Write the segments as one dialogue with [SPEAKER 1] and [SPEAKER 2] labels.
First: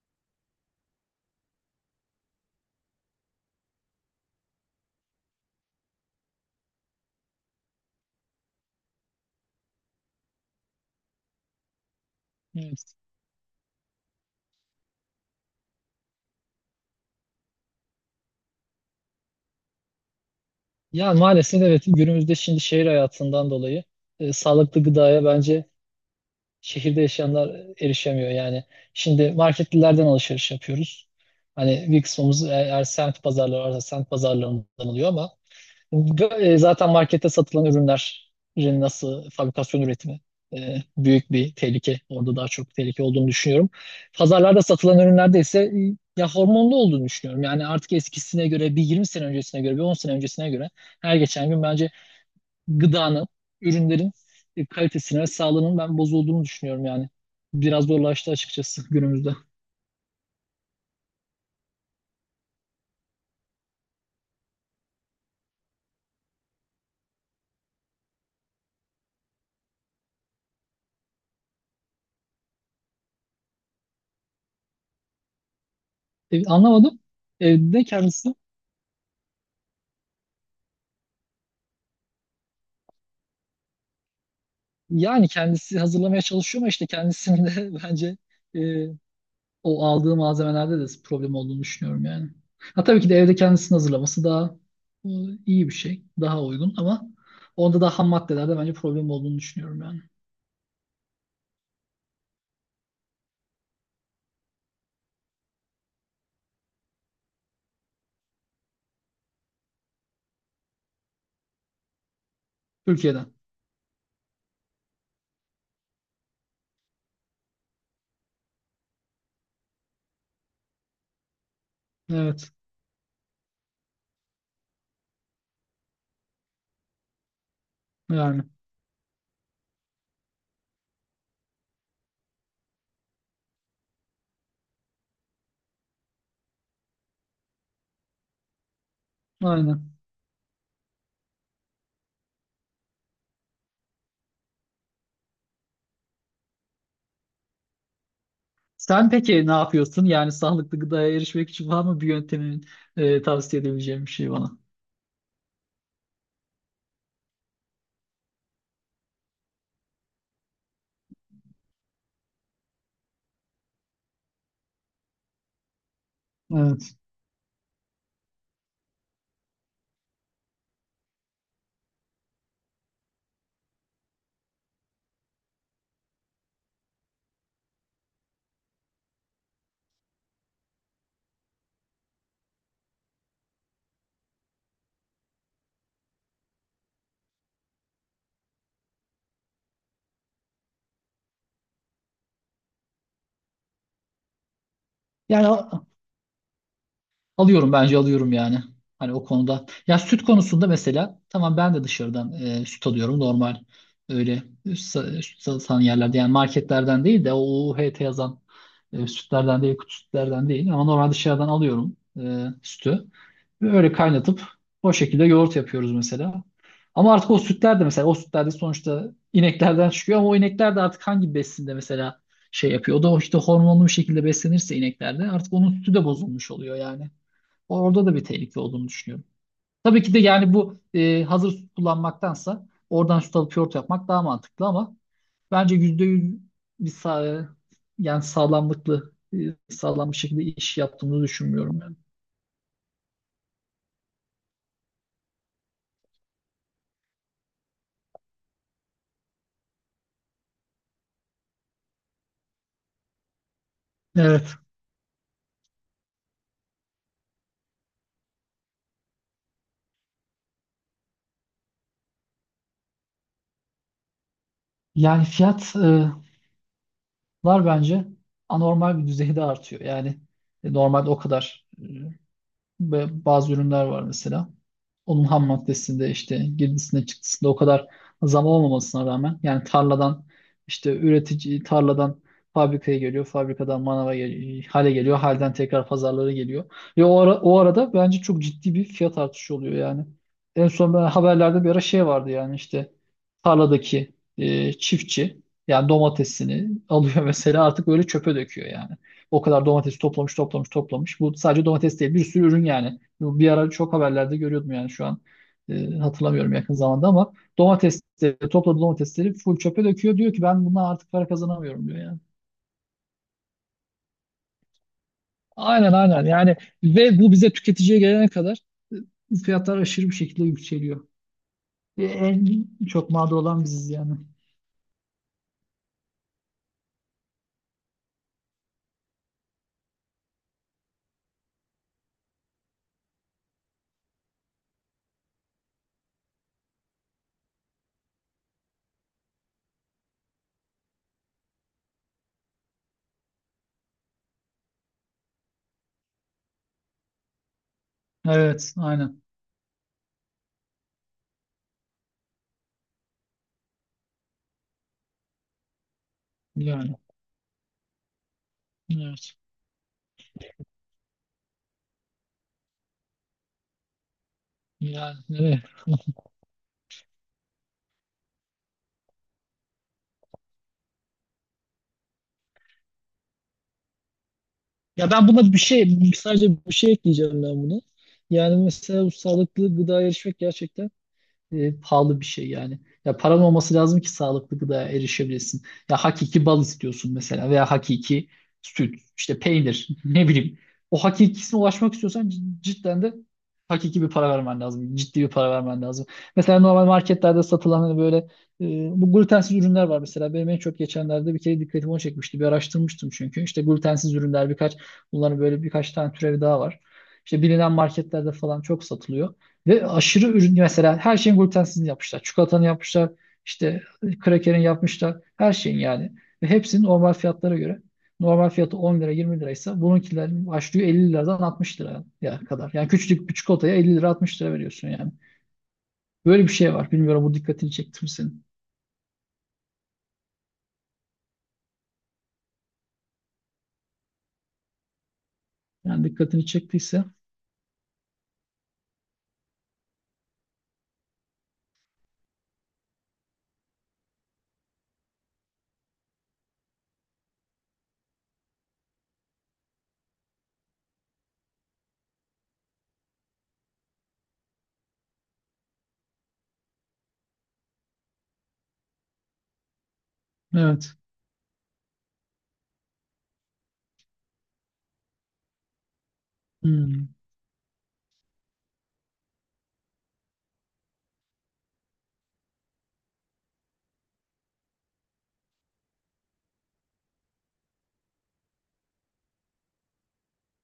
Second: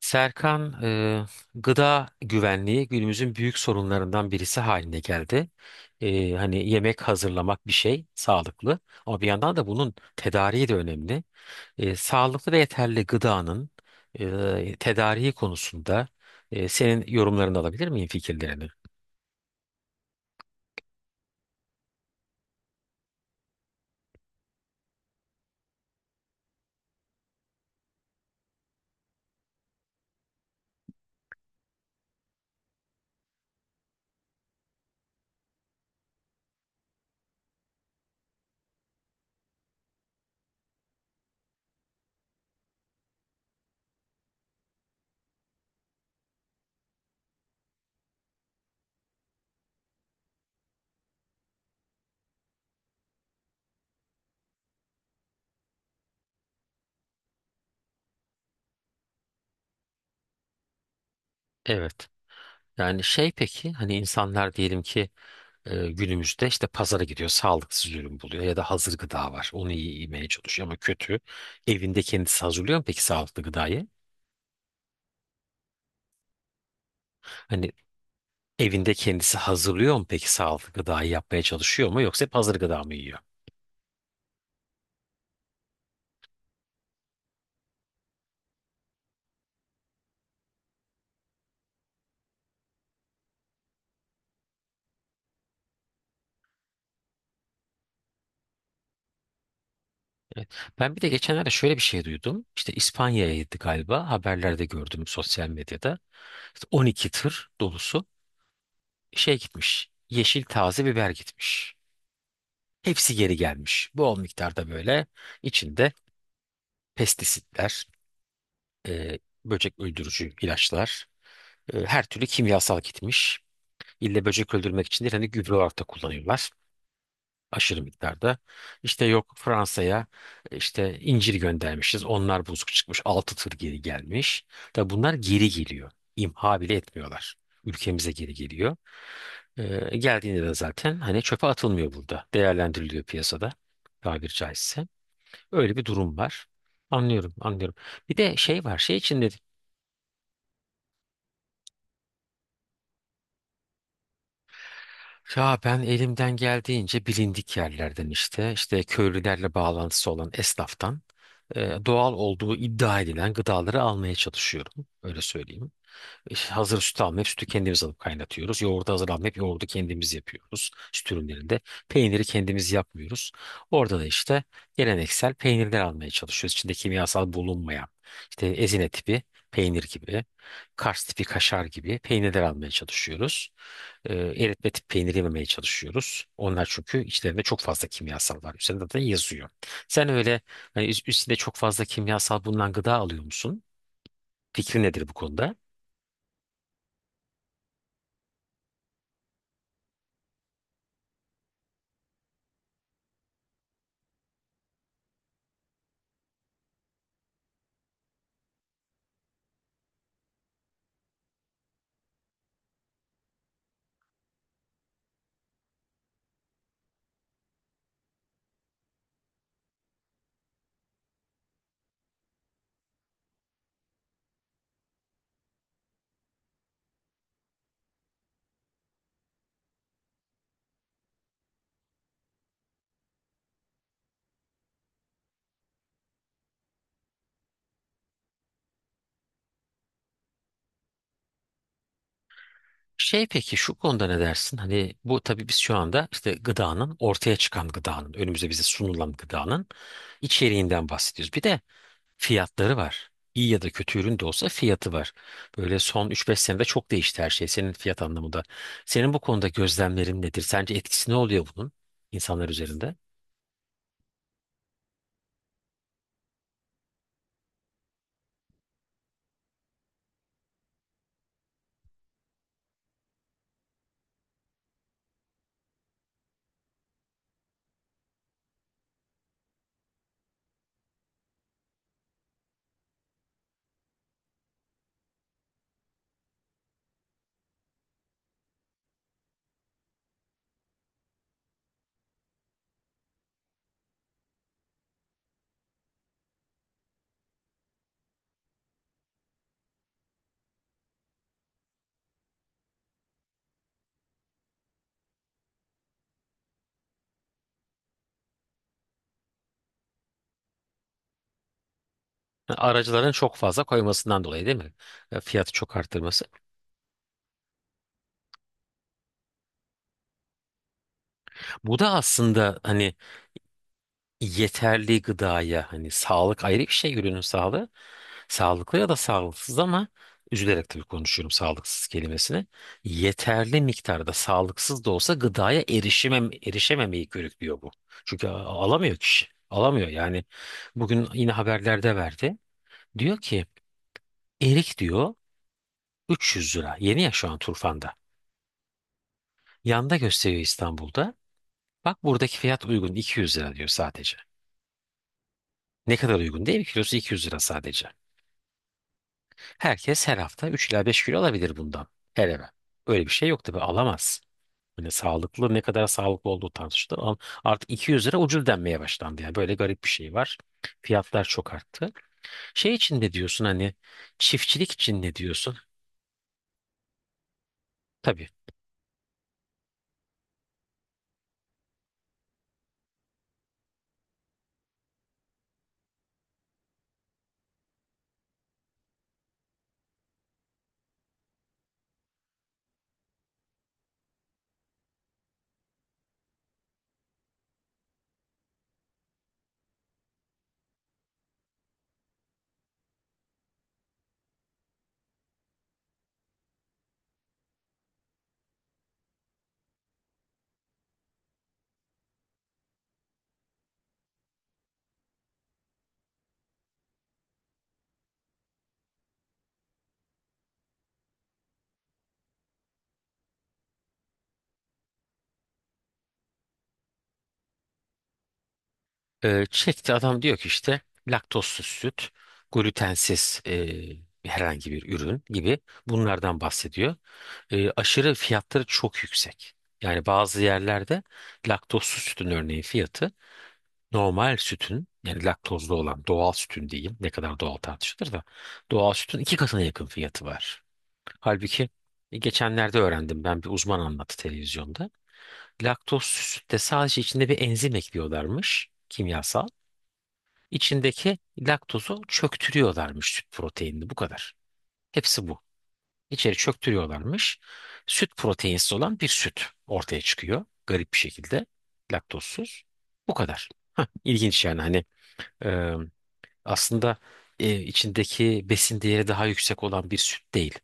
[SPEAKER 1] Serkan, gıda güvenliği günümüzün büyük sorunlarından birisi haline geldi. Hani yemek hazırlamak bir şey sağlıklı ama bir yandan da bunun tedariği de önemli. Sağlıklı ve
[SPEAKER 2] Evet.
[SPEAKER 1] yeterli gıdanın tedariği konusunda senin yorumlarını alabilir miyim fikirlerini?
[SPEAKER 2] Ya maalesef evet günümüzde şimdi şehir hayatından dolayı sağlıklı gıdaya bence şehirde yaşayanlar erişemiyor. Yani şimdi marketlilerden alışveriş yapıyoruz. Hani bir kısmımız eğer semt pazarları varsa semt pazarlarından alıyor ama zaten markette satılan ürünlerin nasıl fabrikasyon üretimi büyük bir tehlike. Orada daha çok tehlike olduğunu düşünüyorum. Pazarlarda satılan ürünlerde ise ya hormonlu olduğunu düşünüyorum. Yani artık eskisine göre bir 20 sene öncesine göre bir 10 sene öncesine göre her geçen gün bence gıdanın, ürünlerin kalitesine ve sağlığının ben bozulduğunu düşünüyorum yani. Biraz zorlaştı açıkçası günümüzde.
[SPEAKER 1] Evet. Yani şey peki hani insanlar diyelim ki günümüzde işte pazara gidiyor, sağlıksız ürün buluyor ya da hazır gıda var. Onu iyi yemeye çalışıyor ama kötü. Evinde kendisi hazırlıyor mu peki sağlıklı gıdayı?
[SPEAKER 2] Anlamadım.
[SPEAKER 1] Hani
[SPEAKER 2] Evde kendisi
[SPEAKER 1] evinde kendisi hazırlıyor mu peki sağlıklı gıdayı yapmaya çalışıyor mu yoksa hep hazır gıda mı yiyor?
[SPEAKER 2] yani kendisi hazırlamaya çalışıyor ama işte kendisinin de bence e, o aldığı malzemelerde de problem olduğunu düşünüyorum yani. Ha tabii ki de evde kendisini hazırlaması daha e, iyi bir şey, daha uygun ama onda da ham maddelerde bence problem olduğunu düşünüyorum yani.
[SPEAKER 1] Ben bir de geçenlerde şöyle bir şey duydum. İşte İspanya'ya gitti galiba. Haberlerde gördüm sosyal medyada. İşte 12 tır dolusu şey gitmiş. Yeşil taze biber gitmiş. Hepsi
[SPEAKER 2] Türkiye'den.
[SPEAKER 1] geri gelmiş. Bol miktarda böyle içinde pestisitler, e, böcek öldürücü ilaçlar, her türlü
[SPEAKER 2] Evet.
[SPEAKER 1] kimyasal gitmiş. İlle böcek öldürmek için değil, hani gübre olarak da kullanıyorlar aşırı miktarda.
[SPEAKER 2] Yani.
[SPEAKER 1] İşte yok Fransa'ya işte incir göndermişiz. Onlar bozuk çıkmış. Altı tır geri gelmiş. Tabi bunlar geri geliyor. İmha bile etmiyorlar. Ülkemize geri geliyor.
[SPEAKER 2] Aynen.
[SPEAKER 1] Geldiğinde de zaten hani çöpe atılmıyor burada. Değerlendiriliyor piyasada tabir caizse. Öyle bir durum var. Anlıyorum, anlıyorum. Bir de şey var, şey
[SPEAKER 2] Sen
[SPEAKER 1] için dedim.
[SPEAKER 2] peki ne yapıyorsun? Yani sağlıklı gıdaya erişmek için var mı bir yöntemin tavsiye edebileceğim bir şey bana?
[SPEAKER 1] Ya ben elimden geldiğince bilindik yerlerden işte köylülerle bağlantısı olan esnaftan doğal olduğu iddia edilen gıdaları almaya çalışıyorum. Öyle söyleyeyim. İşte hazır
[SPEAKER 2] Evet.
[SPEAKER 1] süt almayıp sütü kendimiz alıp kaynatıyoruz. Yoğurdu hazır almayıp yoğurdu kendimiz yapıyoruz süt ürünlerinde. Peyniri kendimiz yapmıyoruz. Orada da işte geleneksel peynirler almaya çalışıyoruz. İçinde kimyasal bulunmayan işte ezine tipi peynir gibi, Kars tipi kaşar gibi peynirler almaya çalışıyoruz. Eritme tipi peynir yememeye çalışıyoruz. Onlar çünkü içlerinde çok fazla kimyasal var. Üzerinde de yazıyor. Sen öyle hani üstünde çok fazla kimyasal bulunan gıda alıyor musun? Fikrin nedir bu
[SPEAKER 2] Yani
[SPEAKER 1] konuda?
[SPEAKER 2] alıyorum bence alıyorum yani. Hani o konuda. Ya süt konusunda mesela tamam ben de dışarıdan süt alıyorum normal öyle süt satan yerlerde yani marketlerden değil de o UHT yazan sütlerden değil kutu sütlerden değil ama normal dışarıdan alıyorum sütü. Ve öyle kaynatıp o şekilde yoğurt yapıyoruz mesela. Ama artık o sütler de mesela o sütler de sonuçta ineklerden çıkıyor ama o inekler de artık hangi besinde mesela şey yapıyor. O da işte hormonlu bir şekilde beslenirse ineklerde artık onun sütü de bozulmuş oluyor yani. Orada da bir tehlike olduğunu düşünüyorum. Tabii ki de yani bu hazır süt kullanmaktansa oradan süt alıp yoğurt yapmak daha mantıklı ama bence %100 bir yani sağlam bir şekilde iş yaptığımızı düşünmüyorum yani.
[SPEAKER 1] Şey peki şu konuda ne dersin? Hani bu tabii biz şu anda işte ortaya çıkan gıdanın önümüze bize sunulan gıdanın içeriğinden bahsediyoruz. Bir de fiyatları var. İyi ya da kötü ürün de olsa
[SPEAKER 2] Evet.
[SPEAKER 1] fiyatı var. Böyle son üç beş senede çok değişti her şey senin fiyat anlamında. Senin bu konuda gözlemlerin nedir? Sence etkisi ne oluyor bunun insanlar üzerinde?
[SPEAKER 2] Yani fiyatlar bence anormal bir düzeyde artıyor. Yani normalde o kadar ve bazı ürünler var mesela. Onun ham maddesinde işte girdisinde çıktısında o kadar zam olmamasına rağmen yani tarladan işte üretici tarladan fabrikaya geliyor, fabrikadan manava hale geliyor, halden tekrar pazarlara geliyor. Ve o arada bence çok ciddi bir fiyat artışı oluyor yani. En son ben haberlerde bir ara şey vardı yani işte tarladaki çiftçi yani domatesini alıyor mesela artık böyle çöpe döküyor yani. O kadar domates toplamış toplamış toplamış. Bu sadece domates değil bir sürü ürün yani. Bu bir ara çok haberlerde görüyordum yani şu an hatırlamıyorum yakın zamanda ama domatesleri topladığı domatesleri full çöpe döküyor. Diyor ki ben bundan artık para kazanamıyorum diyor yani.
[SPEAKER 1] Aracıların çok fazla koymasından dolayı değil mi? Fiyatı çok
[SPEAKER 2] Aynen
[SPEAKER 1] arttırması.
[SPEAKER 2] aynen yani ve bu bize tüketiciye gelene kadar fiyatlar aşırı bir şekilde yükseliyor.
[SPEAKER 1] Bu da aslında
[SPEAKER 2] En
[SPEAKER 1] hani
[SPEAKER 2] çok mağdur olan biziz yani.
[SPEAKER 1] yeterli gıdaya hani sağlık ayrı bir şey ürünün sağlığı. Sağlıklı ya da sağlıksız ama üzülerek tabii konuşuyorum sağlıksız kelimesini. Yeterli miktarda sağlıksız da olsa gıdaya erişemem, erişememeyi körüklüyor bu. Çünkü alamıyor kişi. Alamıyor yani. Bugün yine haberlerde verdi. Diyor ki erik diyor 300 lira. Yeni ya şu an Turfan'da.
[SPEAKER 2] Evet aynen
[SPEAKER 1] Yanda gösteriyor İstanbul'da. Bak buradaki fiyat uygun 200 lira diyor sadece. Ne kadar uygun değil mi? Kilosu
[SPEAKER 2] yani.
[SPEAKER 1] 200 lira sadece.
[SPEAKER 2] Evet.
[SPEAKER 1] Herkes her hafta 3 ila 5 kilo alabilir bundan. Her eve. Öyle bir şey yok tabii alamaz. Hani
[SPEAKER 2] Yani
[SPEAKER 1] sağlıklı ne
[SPEAKER 2] evet.
[SPEAKER 1] kadar sağlıklı olduğu tartışılır. Ama artık 200 lira ucuz denmeye başlandı. Yani böyle garip bir şey var. Fiyatlar çok arttı. Şey için ne diyorsun hani çiftçilik için
[SPEAKER 2] Ya
[SPEAKER 1] ne
[SPEAKER 2] ben buna
[SPEAKER 1] diyorsun?
[SPEAKER 2] bir şey sadece bir şey ekleyeceğim ben buna.
[SPEAKER 1] Tabii.
[SPEAKER 2] Yani mesela bu sağlıklı gıda erişmek gerçekten pahalı bir şey yani. Ya paran olması lazım ki sağlıklı gıdaya erişebilirsin. Ya hakiki bal istiyorsun mesela veya hakiki süt, işte peynir, ne bileyim. O hakikisine ulaşmak istiyorsan cidden de hakiki bir para vermen lazım. Ciddi bir para vermen lazım. Mesela normal marketlerde satılan hani böyle e, bu glutensiz ürünler var mesela. Benim en çok geçenlerde bir kere dikkatimi o çekmişti. Bir araştırmıştım çünkü. İşte glutensiz ürünler birkaç bunların böyle birkaç tane türevi daha var. İşte bilinen marketlerde falan çok satılıyor. Ve aşırı ürün mesela her şeyin glutensizini yapmışlar. Çikolatanı yapmışlar. İşte krakerin yapmışlar. Her şeyin yani. Ve hepsinin normal fiyatlara göre. Normal fiyatı 10 lira 20 liraysa bununkilerin başlıyor 50 liradan 60 liraya kadar. Yani küçücük bir çikolataya 50 lira 60 lira veriyorsun yani. Böyle bir şey var. Bilmiyorum bu dikkatini çekti mi senin?
[SPEAKER 1] Çekti adam diyor ki işte laktozsuz süt, glutensiz herhangi bir ürün gibi
[SPEAKER 2] Yani
[SPEAKER 1] bunlardan
[SPEAKER 2] dikkatini
[SPEAKER 1] bahsediyor.
[SPEAKER 2] çektiyse
[SPEAKER 1] Aşırı fiyatları çok yüksek. Yani bazı yerlerde laktozsuz sütün örneğin fiyatı normal sütün yani laktozlu olan doğal sütün diyeyim ne kadar doğal tartışılır da doğal sütün iki katına yakın fiyatı var. Halbuki geçenlerde öğrendim ben bir uzman anlattı televizyonda. Laktozsuz sütte sadece içinde bir enzim ekliyorlarmış kimyasal.
[SPEAKER 2] evet.
[SPEAKER 1] İçindeki laktozu çöktürüyorlarmış süt proteinini bu kadar. Hepsi bu. İçeri
[SPEAKER 2] Hmm,
[SPEAKER 1] çöktürüyorlarmış. Süt proteinsiz olan bir süt ortaya çıkıyor garip bir şekilde laktozsuz. Bu kadar. İlginç yani hani aslında içindeki besin değeri daha yüksek olan bir süt değil.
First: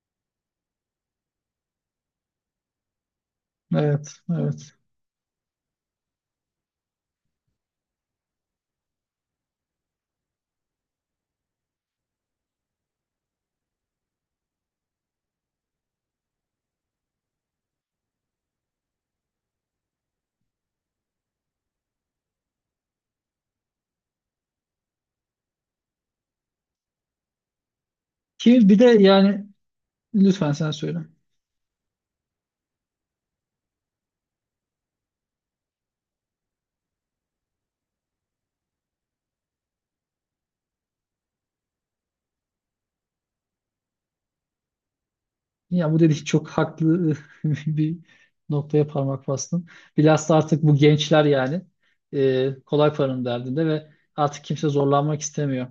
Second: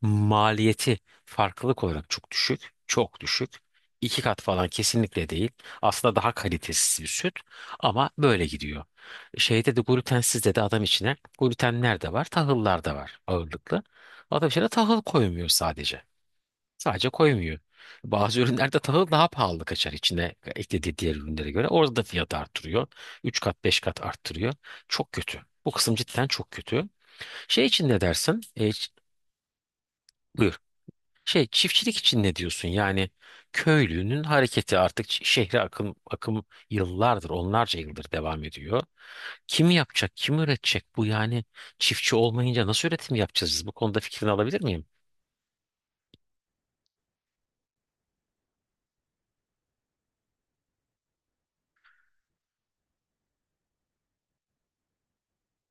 [SPEAKER 1] Maliyeti farklılık olarak çok düşük, çok düşük.
[SPEAKER 2] evet,
[SPEAKER 1] İki kat falan
[SPEAKER 2] evet.
[SPEAKER 1] kesinlikle değil. Aslında daha kalitesiz bir süt ama böyle gidiyor. Şeyde de glutensizde de adam içine glutenler de var, tahıllar da var ağırlıklı. Adam içine tahıl koymuyor sadece. Sadece koymuyor. Bazı ürünlerde tahıl daha pahalı kaçar içine eklediği diğer ürünlere göre. Orada da fiyatı arttırıyor. 3 kat 5 kat arttırıyor. Çok kötü. Bu kısım cidden çok kötü. Şey için ne dersin?
[SPEAKER 2] Ki bir de yani lütfen
[SPEAKER 1] Buyur.
[SPEAKER 2] sen söyle.
[SPEAKER 1] Şey çiftçilik için ne diyorsun? Yani köylünün hareketi artık şehre akım, akım yıllardır, onlarca yıldır devam ediyor. Kim yapacak, kim üretecek bu yani? Çiftçi olmayınca nasıl üretim yapacağız biz? Bu konuda fikrini alabilir miyim?
[SPEAKER 2] Ya bu dediğin çok haklı bir noktaya parmak bastın. Bilhassa artık bu gençler yani kolay paranın derdinde ve artık kimse zorlanmak istemiyor.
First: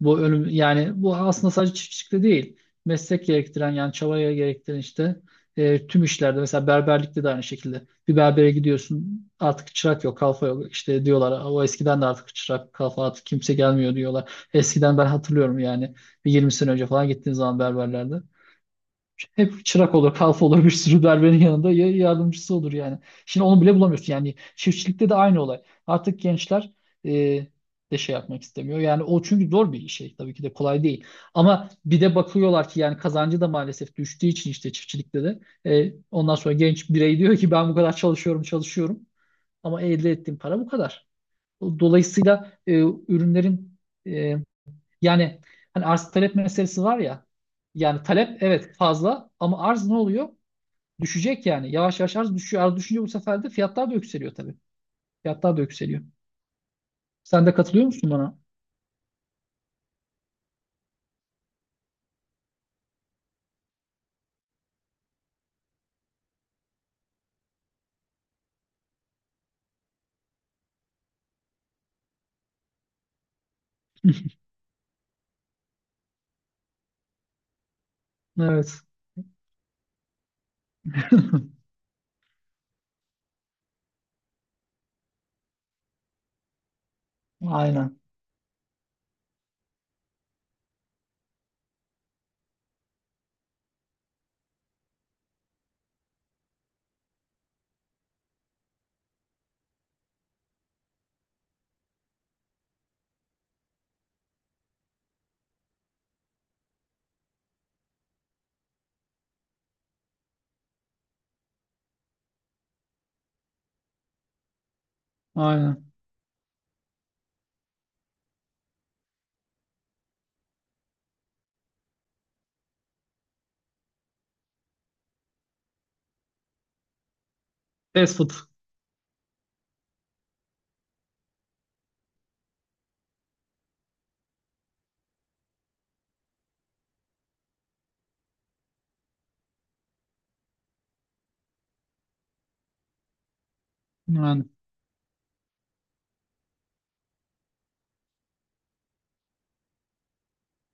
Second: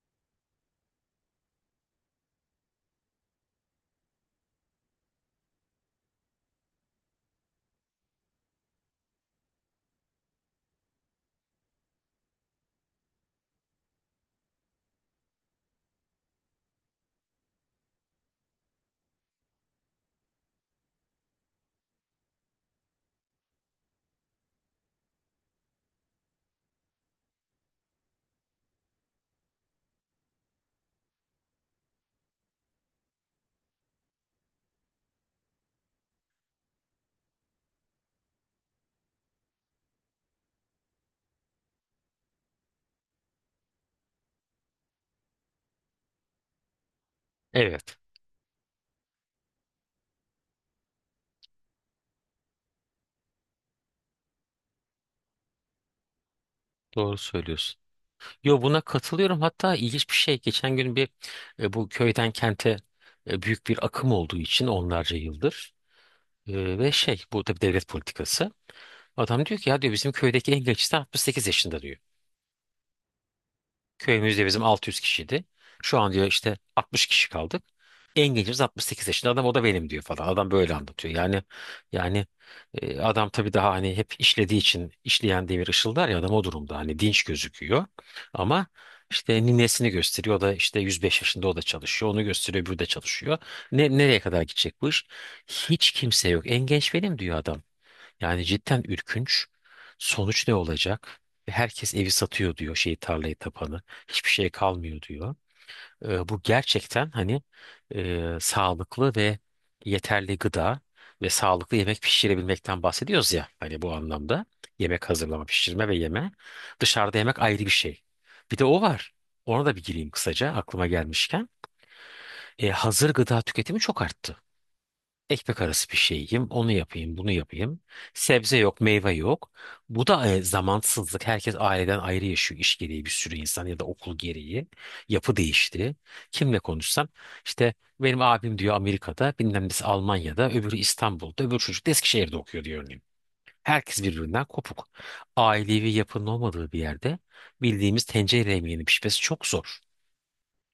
[SPEAKER 2] Bu ölüm yani bu aslında sadece çiftçilikte değil. Meslek gerektiren yani çabaya gerektiren işte tüm işlerde mesela berberlikte de aynı şekilde. Bir berbere gidiyorsun artık çırak yok kalfa yok işte diyorlar. O eskiden de artık çırak kalfa artık kimse gelmiyor diyorlar. Eskiden ben hatırlıyorum yani bir 20 sene önce falan gittiğin zaman berberlerde. Hep çırak olur, kalfa olur bir sürü berberin yanında ya yardımcısı olur yani. Şimdi onu bile bulamıyorsun yani. Çiftçilikte de aynı olay. Artık gençler e, de şey yapmak istemiyor. Yani o çünkü zor bir şey. Tabii ki de kolay değil. Ama bir de bakıyorlar ki yani kazancı da maalesef düştüğü için işte çiftçilikte de. Ondan sonra genç birey diyor ki ben bu kadar çalışıyorum, çalışıyorum. Ama elde ettiğim para bu kadar. Dolayısıyla ürünlerin e, yani hani arz talep meselesi var ya.
[SPEAKER 1] Evet,
[SPEAKER 2] Yani talep evet fazla ama arz ne oluyor? Düşecek yani. Yavaş yavaş arz düşüyor. Arz düşünce bu sefer de fiyatlar da yükseliyor tabii. Fiyatlar da yükseliyor.
[SPEAKER 1] doğru
[SPEAKER 2] Sen de
[SPEAKER 1] söylüyorsun.
[SPEAKER 2] katılıyor musun bana?
[SPEAKER 1] Yo buna katılıyorum. Hatta ilginç bir şey. Geçen gün bir bu köyden kente büyük bir akım olduğu için onlarca yıldır ve şey bu tabii devlet politikası. Adam diyor ki ya diyor bizim köydeki en gençler 68 yaşında diyor. Köyümüzde bizim 600 kişiydi. Şu an diyor işte 60 kişi kaldık. En gencimiz
[SPEAKER 2] Evet.
[SPEAKER 1] 68 yaşında adam o da benim diyor falan. Adam böyle anlatıyor. Yani adam tabii daha hani hep işlediği için işleyen demir ışıldar ya adam o durumda hani dinç gözüküyor.
[SPEAKER 2] Aynen.
[SPEAKER 1] Ama işte ninesini gösteriyor. O da işte 105 yaşında o da çalışıyor. Onu gösteriyor öbürü de çalışıyor. Nereye kadar gidecek bu iş? Hiç kimse yok. En genç benim diyor adam. Yani cidden ürkünç. Sonuç ne olacak? Herkes evi satıyor diyor şeyi tarlayı tapanı. Hiçbir şey kalmıyor diyor. Bu gerçekten hani sağlıklı ve yeterli gıda ve sağlıklı yemek pişirebilmekten bahsediyoruz ya. Hani bu anlamda yemek hazırlama, pişirme
[SPEAKER 2] Aynen.
[SPEAKER 1] ve yeme. Dışarıda yemek ayrı bir şey. Bir de o var. Ona da bir gireyim kısaca aklıma gelmişken. Hazır gıda tüketimi çok arttı. Ekmek arası bir şey onu yapayım, bunu yapayım.
[SPEAKER 2] Fast food.
[SPEAKER 1] Sebze yok, meyve yok. Bu da zamansızlık. Herkes aileden ayrı yaşıyor iş gereği bir sürü insan ya da okul gereği. Yapı değişti. Kimle konuşsam işte benim abim diyor Amerika'da, bilmem nesi Almanya'da, öbürü İstanbul'da, öbür çocuk da Eskişehir'de okuyor diyor örneğin. Herkes birbirinden
[SPEAKER 2] Yani,
[SPEAKER 1] kopuk. Ailevi yapının olmadığı bir yerde bildiğimiz tencere yemeğinin pişmesi çok zor.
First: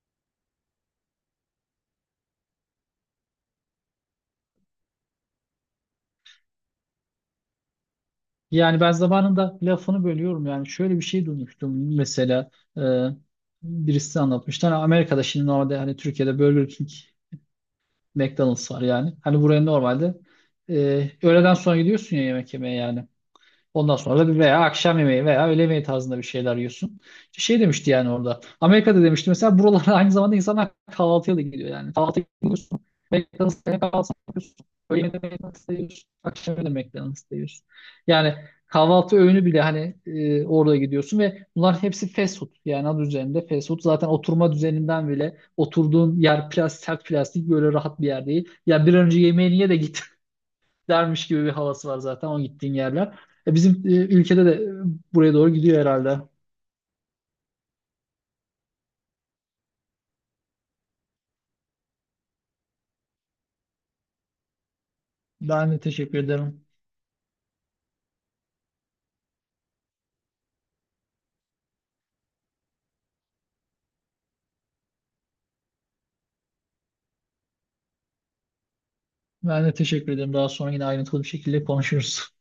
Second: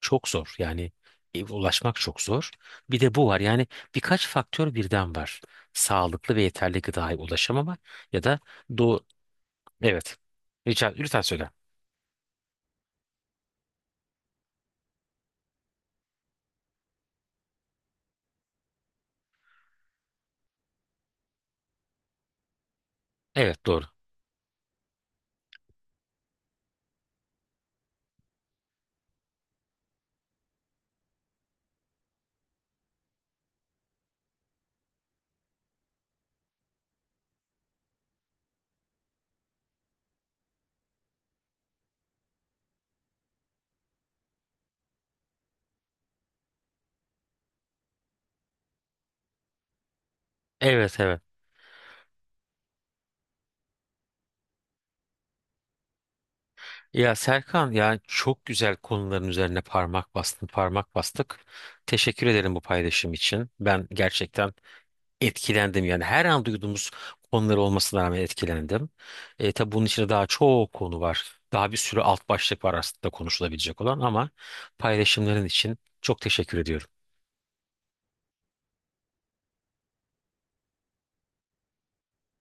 [SPEAKER 1] Çok zor. Yani ulaşmak çok zor. Bir de bu var. Yani birkaç faktör birden var. Sağlıklı ve yeterli gıdaya ulaşamama ya da
[SPEAKER 2] yani ben
[SPEAKER 1] doğu...
[SPEAKER 2] zamanında lafını
[SPEAKER 1] Evet.
[SPEAKER 2] bölüyorum yani.
[SPEAKER 1] Rica,
[SPEAKER 2] Şöyle bir
[SPEAKER 1] lütfen
[SPEAKER 2] şey
[SPEAKER 1] söyle.
[SPEAKER 2] duymuştum mesela. e, Birisi anlatmıştı. Hani Amerika'da şimdi normalde hani Türkiye'de Burger King McDonald's var yani. Hani buraya normalde öğleden sonra gidiyorsun ya yemek yemeye yani.
[SPEAKER 1] Evet doğru.
[SPEAKER 2] Ondan sonra da bir veya akşam yemeği veya öğle yemeği tarzında bir şeyler yiyorsun. İşte şey demişti yani orada. Amerika'da demişti mesela buralara aynı zamanda insanlar kahvaltıya da gidiyor yani. Kahvaltı gidiyorsun McDonald's'ta kahvaltı yapıyorsun. Öğle yemeğinde McDonald's'ta yiyorsun. Akşam yemeğinde McDonald's'ta yiyorsun. Yani kahvaltı öğünü bile hani orada gidiyorsun ve bunlar hepsi fast food. Yani adı üzerinde fast food. Zaten oturma düzeninden bile oturduğun yer plastik, sert plastik böyle rahat bir yer değil. Ya bir an önce yemeğini ye de git
[SPEAKER 1] Evet, evet.
[SPEAKER 2] dermiş gibi bir havası var zaten o gittiğin yerler. Bizim ülkede de buraya doğru gidiyor herhalde.
[SPEAKER 1] Ya Serkan yani çok güzel konuların üzerine parmak bastın, parmak bastık. Teşekkür ederim bu paylaşım için. Ben gerçekten
[SPEAKER 2] Ben de
[SPEAKER 1] etkilendim yani
[SPEAKER 2] teşekkür
[SPEAKER 1] her an
[SPEAKER 2] ederim.
[SPEAKER 1] duyduğumuz konuları olmasına rağmen etkilendim. Tabii bunun içinde daha çok konu var. Daha bir sürü alt başlık var aslında konuşulabilecek olan ama paylaşımların için çok teşekkür ediyorum.
[SPEAKER 2] Ben de teşekkür ederim. Daha sonra yine ayrıntılı bir şekilde konuşuruz.